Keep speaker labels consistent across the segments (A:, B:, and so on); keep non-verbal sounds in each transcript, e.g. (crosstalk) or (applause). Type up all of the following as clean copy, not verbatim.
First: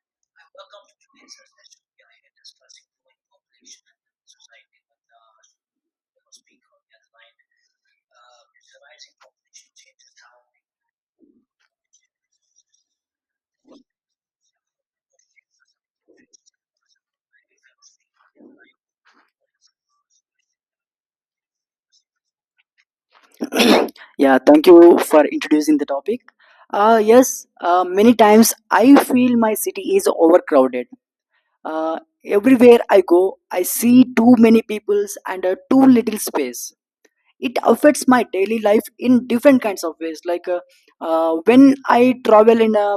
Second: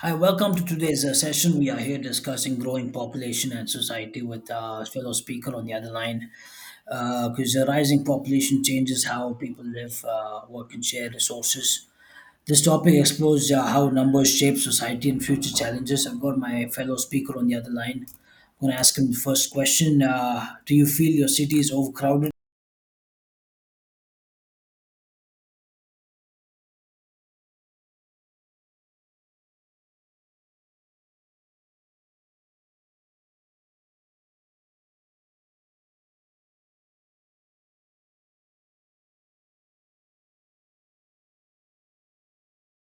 A: Hi,
B: And
A: welcome to
B: welcome to
A: today's
B: today's
A: session. We are
B: session.
A: here
B: We are here
A: discussing
B: discussing
A: growing
B: growing
A: population and
B: population
A: society
B: and
A: with
B: society with
A: fellow speaker on the other line.
B: our speaker on the other line.
A: Because the rising population
B: Is the
A: changes
B: rising
A: how people
B: population
A: live,
B: changes how
A: work, and share resources. This topic explores how numbers shape society and future challenges. I've got my fellow speaker on the other line. I'm going to ask him the first question. Do you feel your city is overcrowded?
B: we (coughs) Yeah, thank you for introducing the topic. Yes, many times I feel my city is overcrowded. Uh, Everywhere I go, I see too many peoples and too little space. It affects my daily life in different kinds of ways. When I travel in a,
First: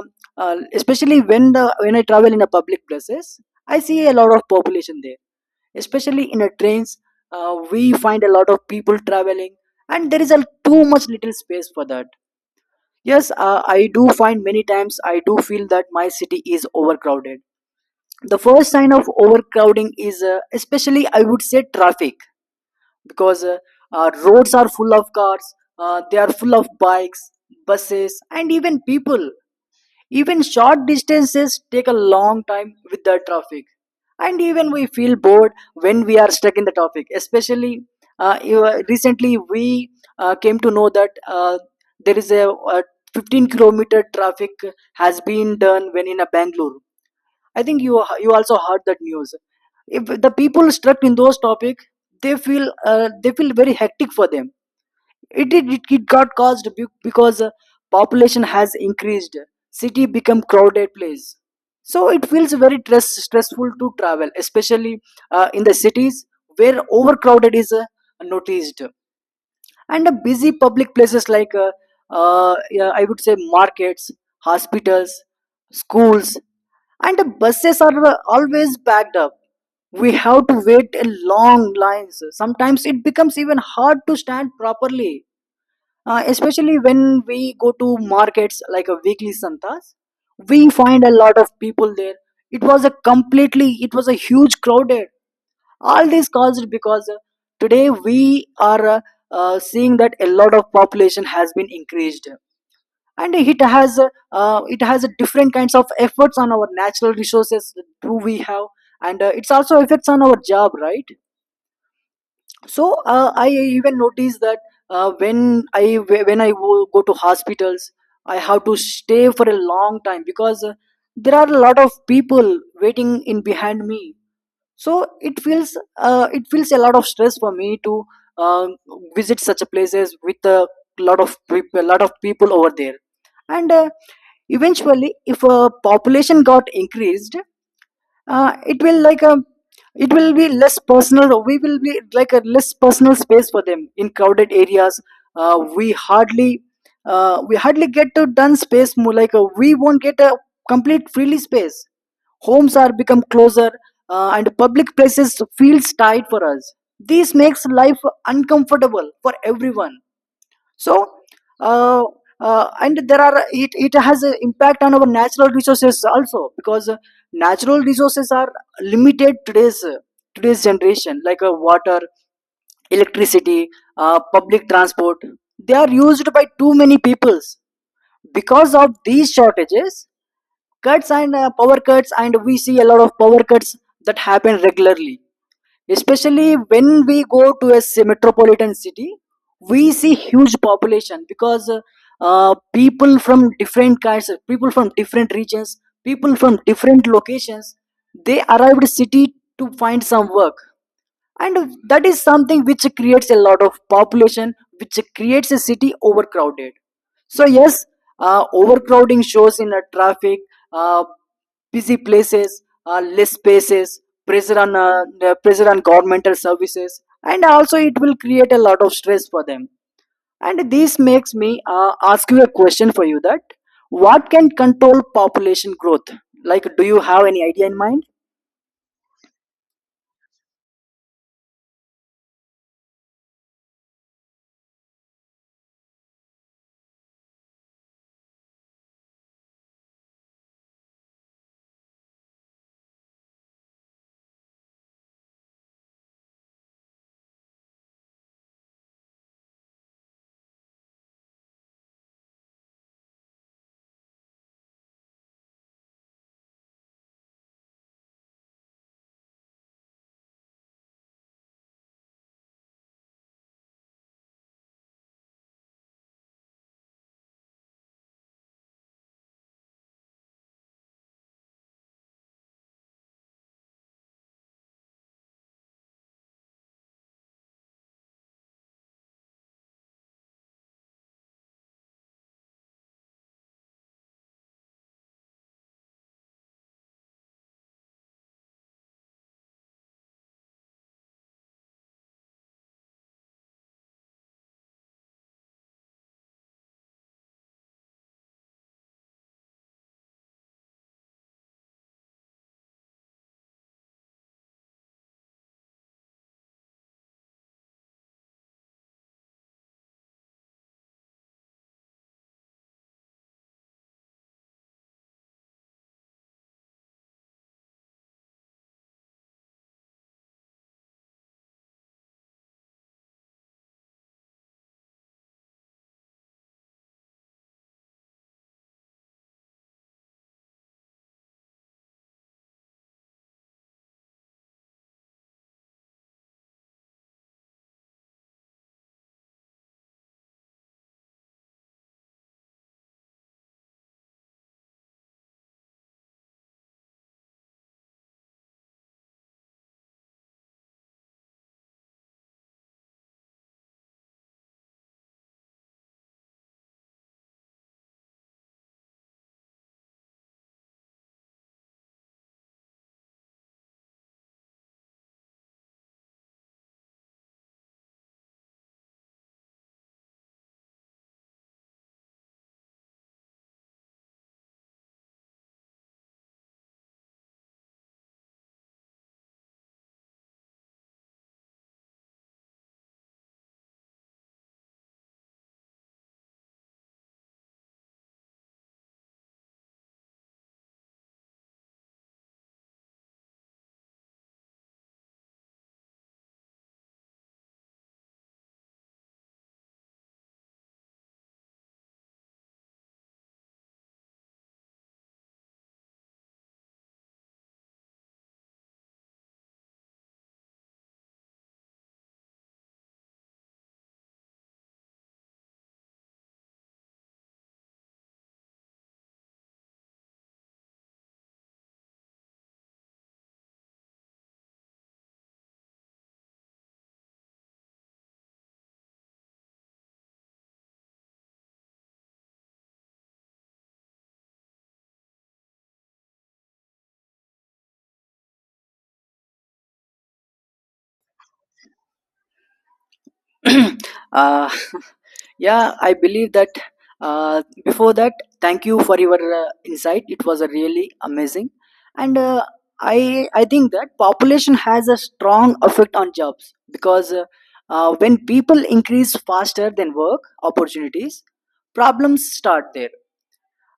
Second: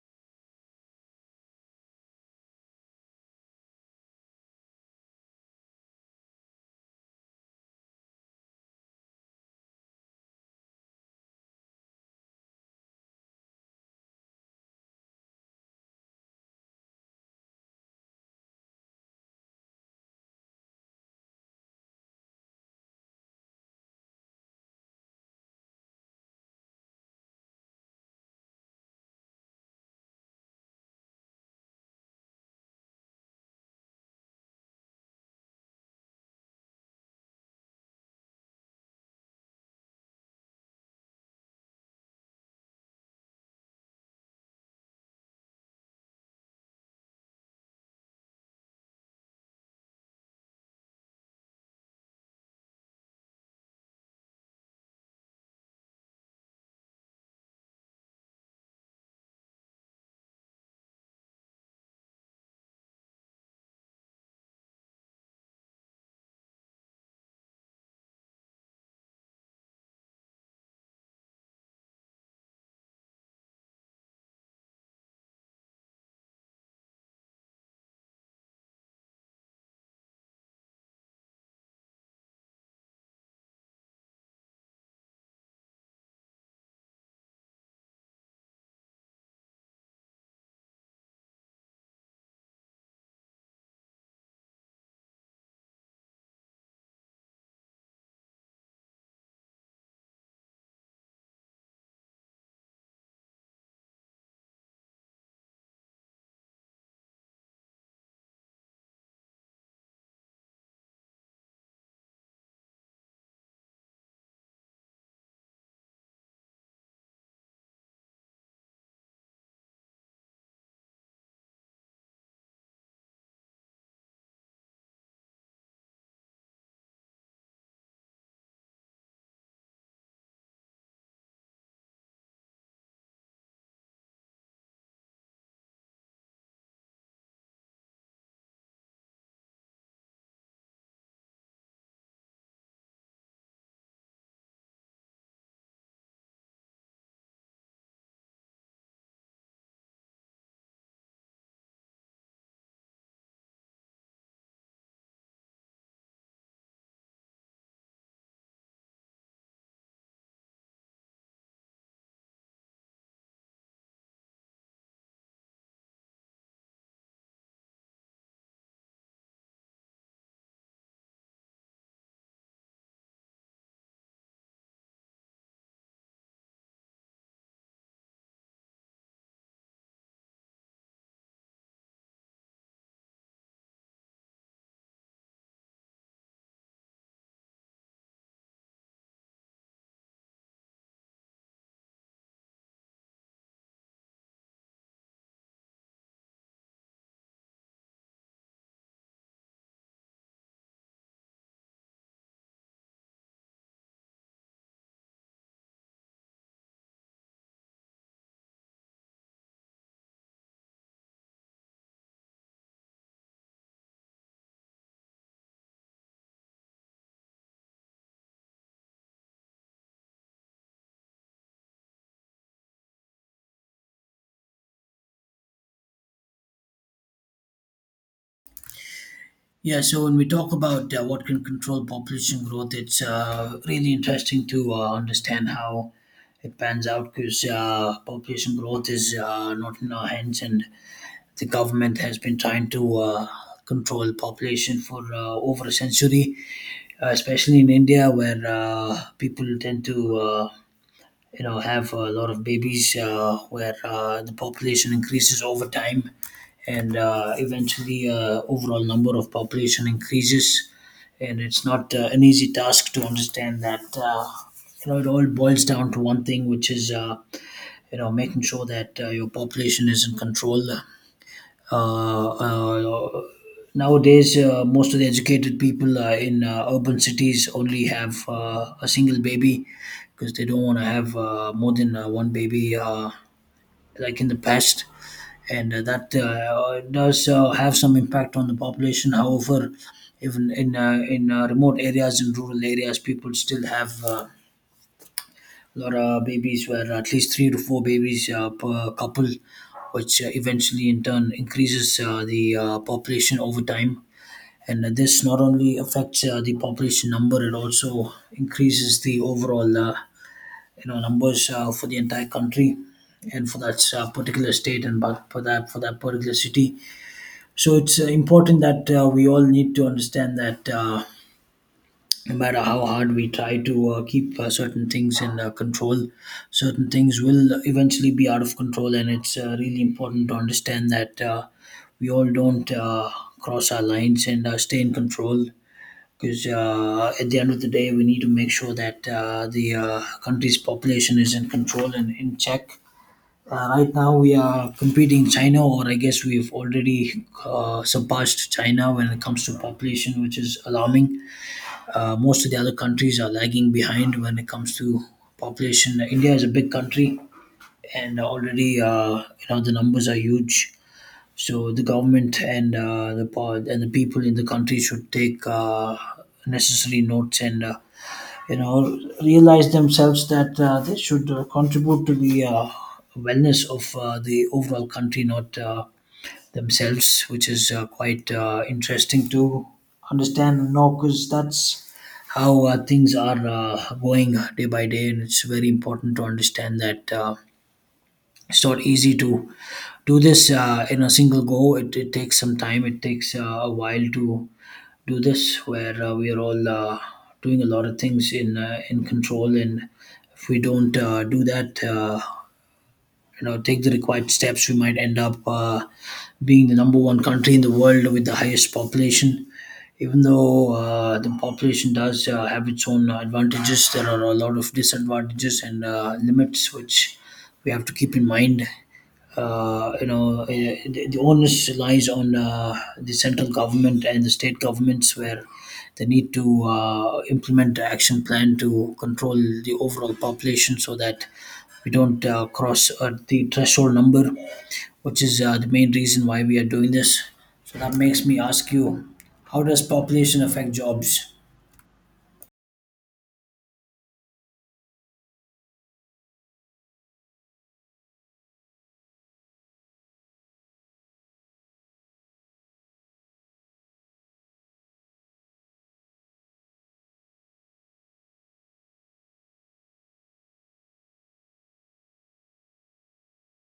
B: especially when I travel in a public places, I see a lot of population there. Especially in a trains, we find a lot of people traveling, and there is a too much little space for that. Yes, I do find many times I do feel that my city is overcrowded. The first sign of overcrowding is, especially I would say, traffic, because roads are full of cars, they are full of bikes, buses, and even people. Even short distances take a long time with the traffic, and even we feel bored when we are stuck in the traffic. Especially recently we came to know that there is a, 15-kilometer traffic has been done when in a Bangalore. I think you also heard that news. If the people stuck in those topic, they feel very hectic for them. It got caused because population has increased. City become crowded place. So it feels very stressful to travel, especially in the cities where overcrowded is noticed, and busy public places like yeah, I would say markets, hospitals, schools, and the buses are always backed up. We have to wait in long lines. Sometimes it becomes even hard to stand properly. Especially when we go to markets like a weekly santas, we find a lot of people there. It was a huge crowded. All this caused because today we are seeing that a lot of population has been increased, and it has different kinds of efforts on our natural resources. Do we have? And it's also effects on our job, right? So I even noticed that when I go to hospitals, I have to stay for a long time because there are a lot of people waiting in behind me. So it feels a lot of stress for me to uh, visit such a places with a lot of people, a lot of people over there. And eventually if a population got increased, it will like a, it will be less personal. We will be like a Less personal space for them in crowded areas. uh, we hardly we hardly get to done space. More like we won't get a complete freely space. Homes are become closer, and public places feels tight for us. This makes life uncomfortable for everyone. So uh, and there are, it has an impact on our natural resources also, because natural resources are limited. Today's generation, like water, electricity, public transport, they are used by too many peoples. Because of these shortages, cuts and power cuts, and we see a lot of power cuts that happen regularly, especially when we go to a metropolitan city. We see huge population because people from different kinds, people from different regions, people from different locations, they arrived city to find some work. And that is something which creates a lot of population, which creates a city overcrowded. So yes, overcrowding shows in a traffic, uh, busy places, less spaces, pressure on, the pressure on governmental services, and also it will create a lot of stress for them. And this makes me ask you a question for you, that what can control population growth? Like, do you have any idea in mind?
A: Yeah, so when we talk about what can control population growth, it's really interesting to understand how it pans out, because population growth is not in our hands, and the government has been trying to control population for over a century, especially in India, where people tend to you know have a lot of babies, where the population increases over time, and eventually overall number of population increases, and it's not an easy task to understand that. You know, it all boils down to one thing, which is you know, making sure that your population is in control. uh, uh, Nowadays, most of the educated people in urban cities only have a single baby, because they don't want to have more than one baby, like in the past. And that does have some impact on the population. However, even in remote areas and rural areas, people still have lot of babies, were at least three to four babies per couple, which eventually in turn increases the population over time. And this not only affects the population number, it also increases the overall you know numbers for the entire country and for that particular state, and but for that particular city. So it's important that we all need to understand that. No matter how hard we try to keep certain things in control, certain things will eventually be out of control. And it's really important to understand that we all don't cross our lines and stay in control. Because at the end of the day, we need to make sure that the country's population is in control and in check. Right now, we are competing China, or I guess we've already surpassed China when it comes to population, which is alarming. Most of the other countries are lagging behind when it comes to population. India is a big country, and already you know the numbers are huge. So the government and and the people in the country should take necessary notes and you know realize themselves that they should contribute to the wellness of the overall country, not themselves, which is quite interesting to understand now, because that's how things are going day by day, and it's very important to understand that. It's not easy to do this in a single go. It takes some time. It takes a while to do this, where we are all doing a lot of things in control, and if we don't do that, you know take the required steps, we might end up being the number one country in the world with the highest population. Even though the population does have its own advantages, there are a lot of disadvantages and limits which we have to keep in mind. You know, the onus lies on the central government and the state governments, where they need to implement an action plan to control the overall population, so that we don't cross the threshold number, which is the main reason why we are doing this. So that makes me ask you, how does population affect jobs?
B: (clears throat) uh, (laughs) yeah, I believe that, before that, thank you for your insight. It was really amazing. And uh, I think that population has a strong effect on jobs, because when people increase faster than work opportunities, problems start there.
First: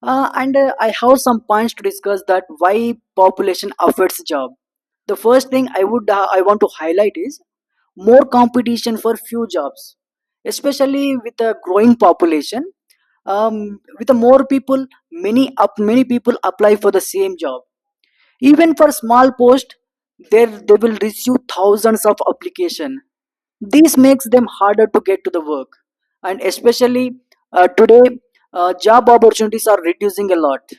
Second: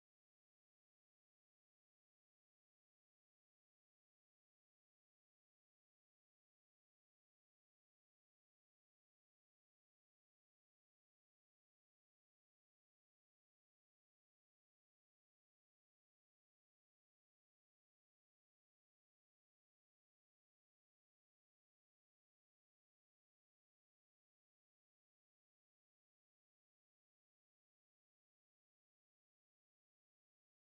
B: And I have some points to discuss that why population affects job. The first thing I would I want to highlight is more competition for few jobs, especially with a growing population. With the more people, many people apply for the same job, even for small post. There they will receive thousands of application. This makes them harder to get to the work. And especially today, job opportunities are reducing a lot.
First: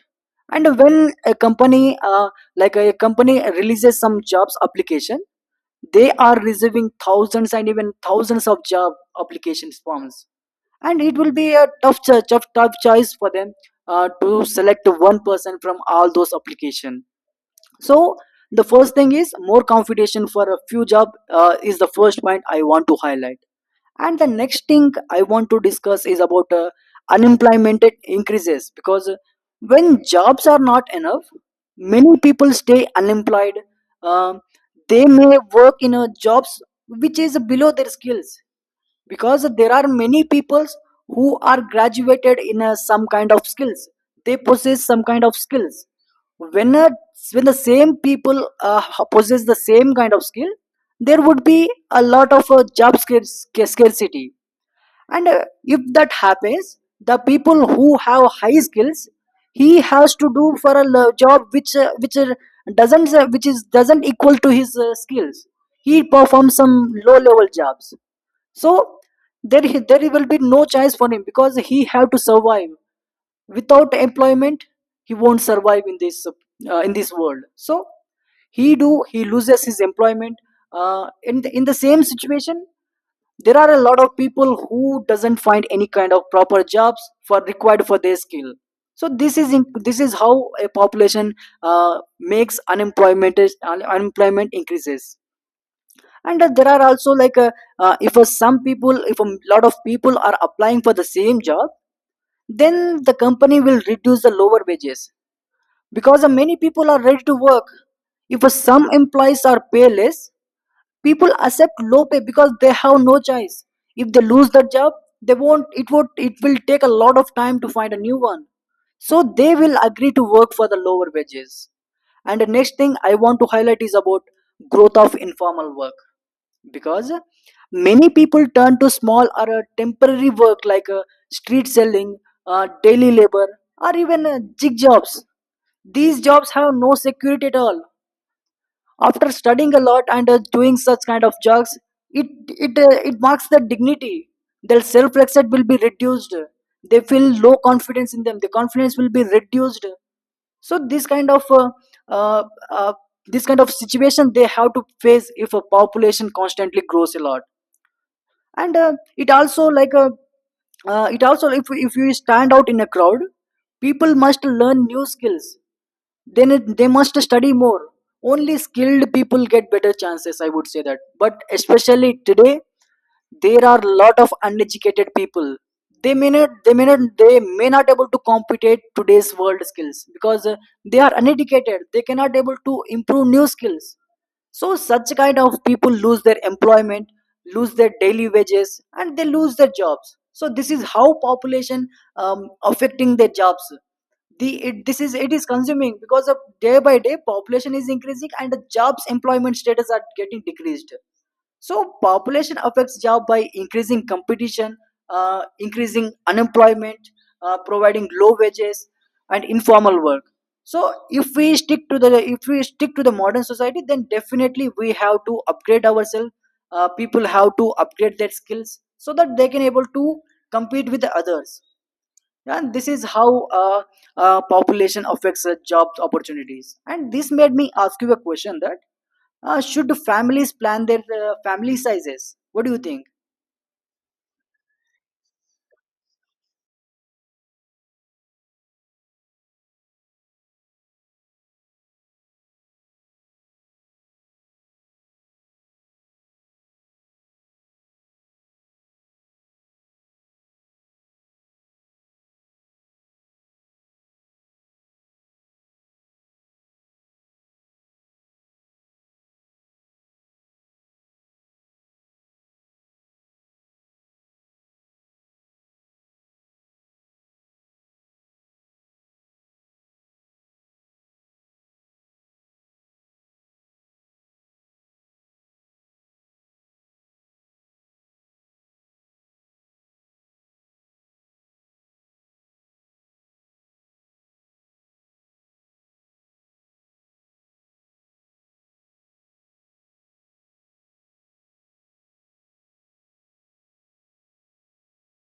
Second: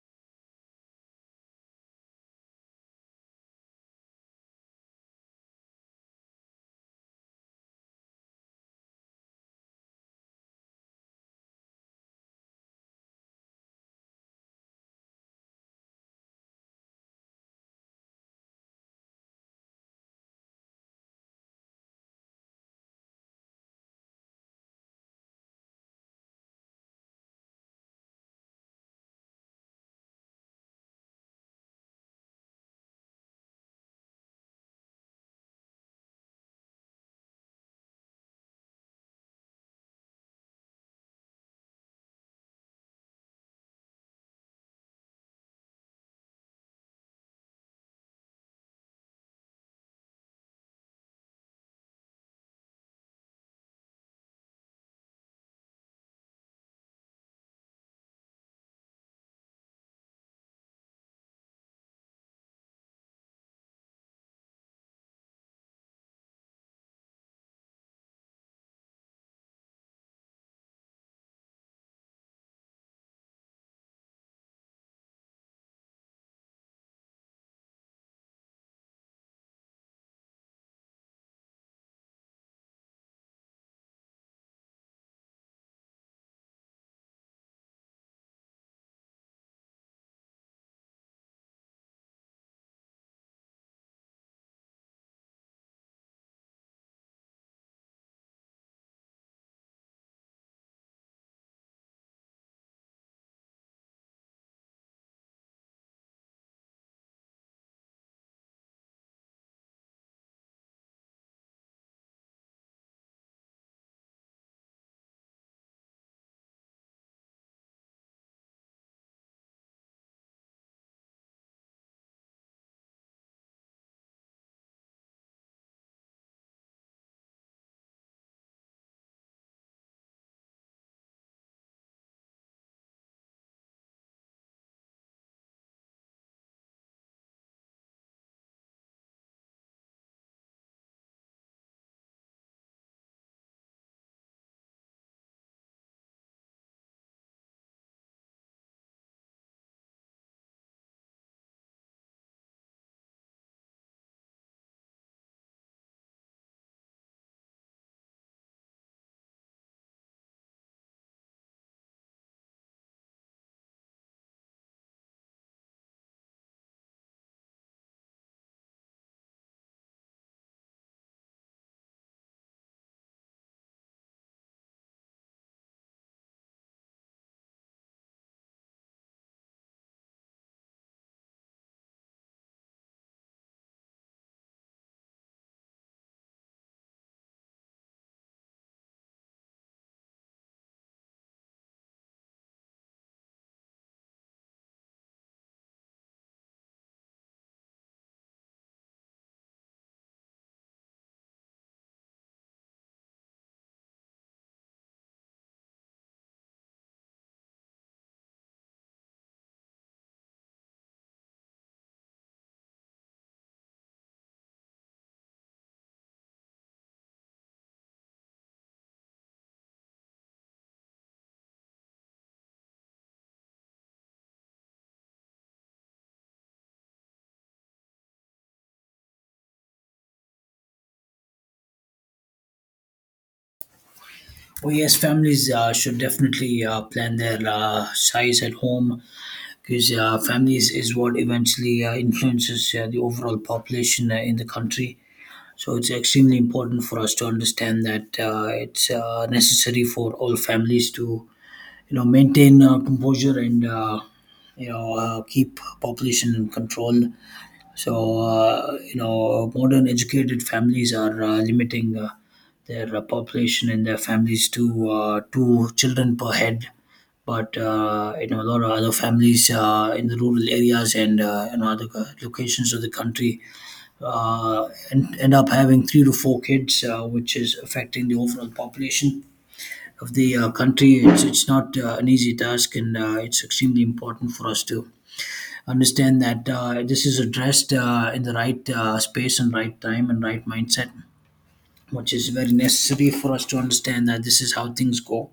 B: And when a company like a company releases some jobs application, they are receiving thousands and even thousands of job application forms. And it will be a tough choice for them to select one person from all those application. So the first thing is more competition for a few job is the first point I want to highlight. And the next thing I want to discuss is about unemployment increases, because when jobs are not enough, many people stay unemployed. Um they may work in a jobs which is below their skills, because there are many peoples who are graduated in some kind of skills. They possess some kind of skills. When a, when the same people possess the same kind of skill, there would be a lot of scarcity. And if that happens, the people who have high skills, he has to do for a job which doesn't which is doesn't equal to his skills. He performs some low level jobs. So there there will be no choice for him, because he have to survive. Without employment, he won't survive in this world. So he loses his employment, in in the same situation. There are a lot of people who doesn't find any kind of proper jobs for required for their skill. So this this is how a population makes unemployment increases. And there are also like if some people, if a lot of people are applying for the same job, then the company will reduce the lower wages, because many people are ready to work. If some employees are payless, people accept low pay because they have no choice. If they lose the job, they won't it will take a lot of time to find a new one. So they will agree to work for the lower wages. And the next thing I want to highlight is about growth of informal work, because many people turn to small or temporary work, like street selling, daily labor, or even jig jobs. These jobs have no security at all. After studying a lot and doing such kind of jobs, it marks their dignity. Their self respect will be reduced. They feel low confidence in them. The confidence will be reduced. So uh, uh, this kind of situation they have to face if a population constantly grows a lot. And it also like a, it also, if you stand out in a crowd, people must learn new skills, then they must study more. Only skilled people get better chances, I would say that. But especially today, there are lot of uneducated people. They may not able to compete at today's world skills, because they are uneducated. They cannot able to improve new skills. So such kind of people lose their employment, lose their daily wages, and they lose their jobs. So this is how population affecting their jobs. This is, it is consuming, because of day by day population is increasing and the jobs employment status are getting decreased. So population affects job by increasing competition, increasing unemployment, providing low wages, and informal work. So if we stick to the if we stick to the modern society, then definitely we have to upgrade ourselves. People have to upgrade their skills so that they can able to compete with the others. And this is how population affects job opportunities. And this made me ask you a question, that should families plan their family sizes? What do you think?
A: Oh yes, families should definitely plan their size at home, because families is what eventually influences the overall population in the country. So it's extremely important for us to understand that it's necessary for all families to you know maintain composure and keep population in control. So you know modern educated families are limiting their population and their families to two children per head, but you know a lot of other families in the rural areas and in other locations of the country end up having three to four kids, which is affecting the overall population of the country. It's not an easy task, and it's extremely important for us to understand that this is addressed in the right space and right time and right mindset, which is very necessary for us to understand that this is how things go.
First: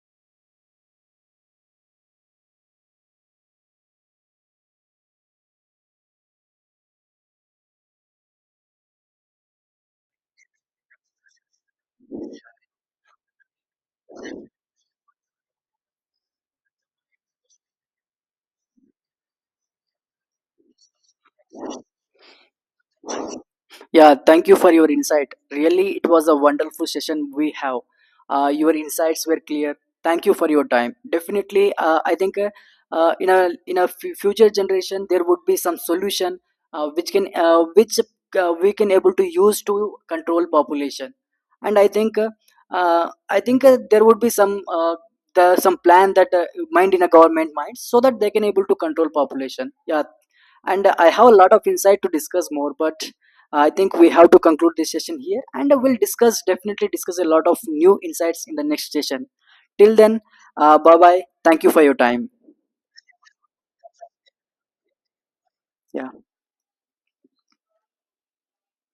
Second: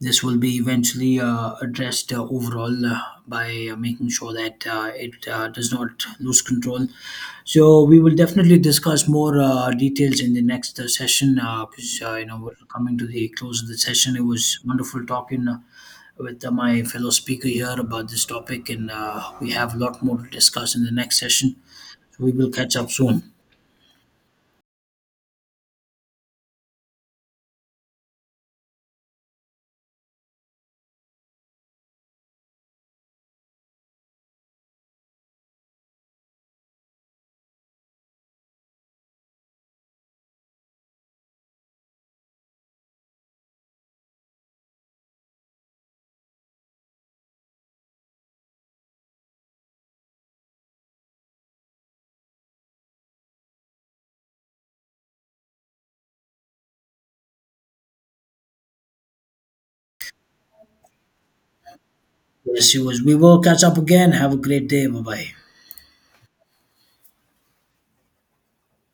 A: This will be eventually addressed overall by making sure that it does not lose control. So we will definitely discuss more details in the next session, because you know we're coming to the close of the session. It was wonderful talking with my fellow speaker here about this topic, and we have a lot more to discuss in the next session. So we will catch up soon.
B: Yeah, thank you for your insight. Really, it was a wonderful session we have. Your insights were clear. Thank you for your time. Definitely, I think, in a future generation, there would be some solution which we can able to use to control population. And I think there would be some the some plan that mind in a government mind, so that they can able to control population. Yeah, and I have a lot of insight to discuss more, but I think we have to conclude this session here and we'll discuss definitely discuss a lot of new insights in the next session. Till then, bye bye. Thank you for your time.
A: Yes, it was. We will catch up again. Have a great day. Bye bye.
B: Yeah.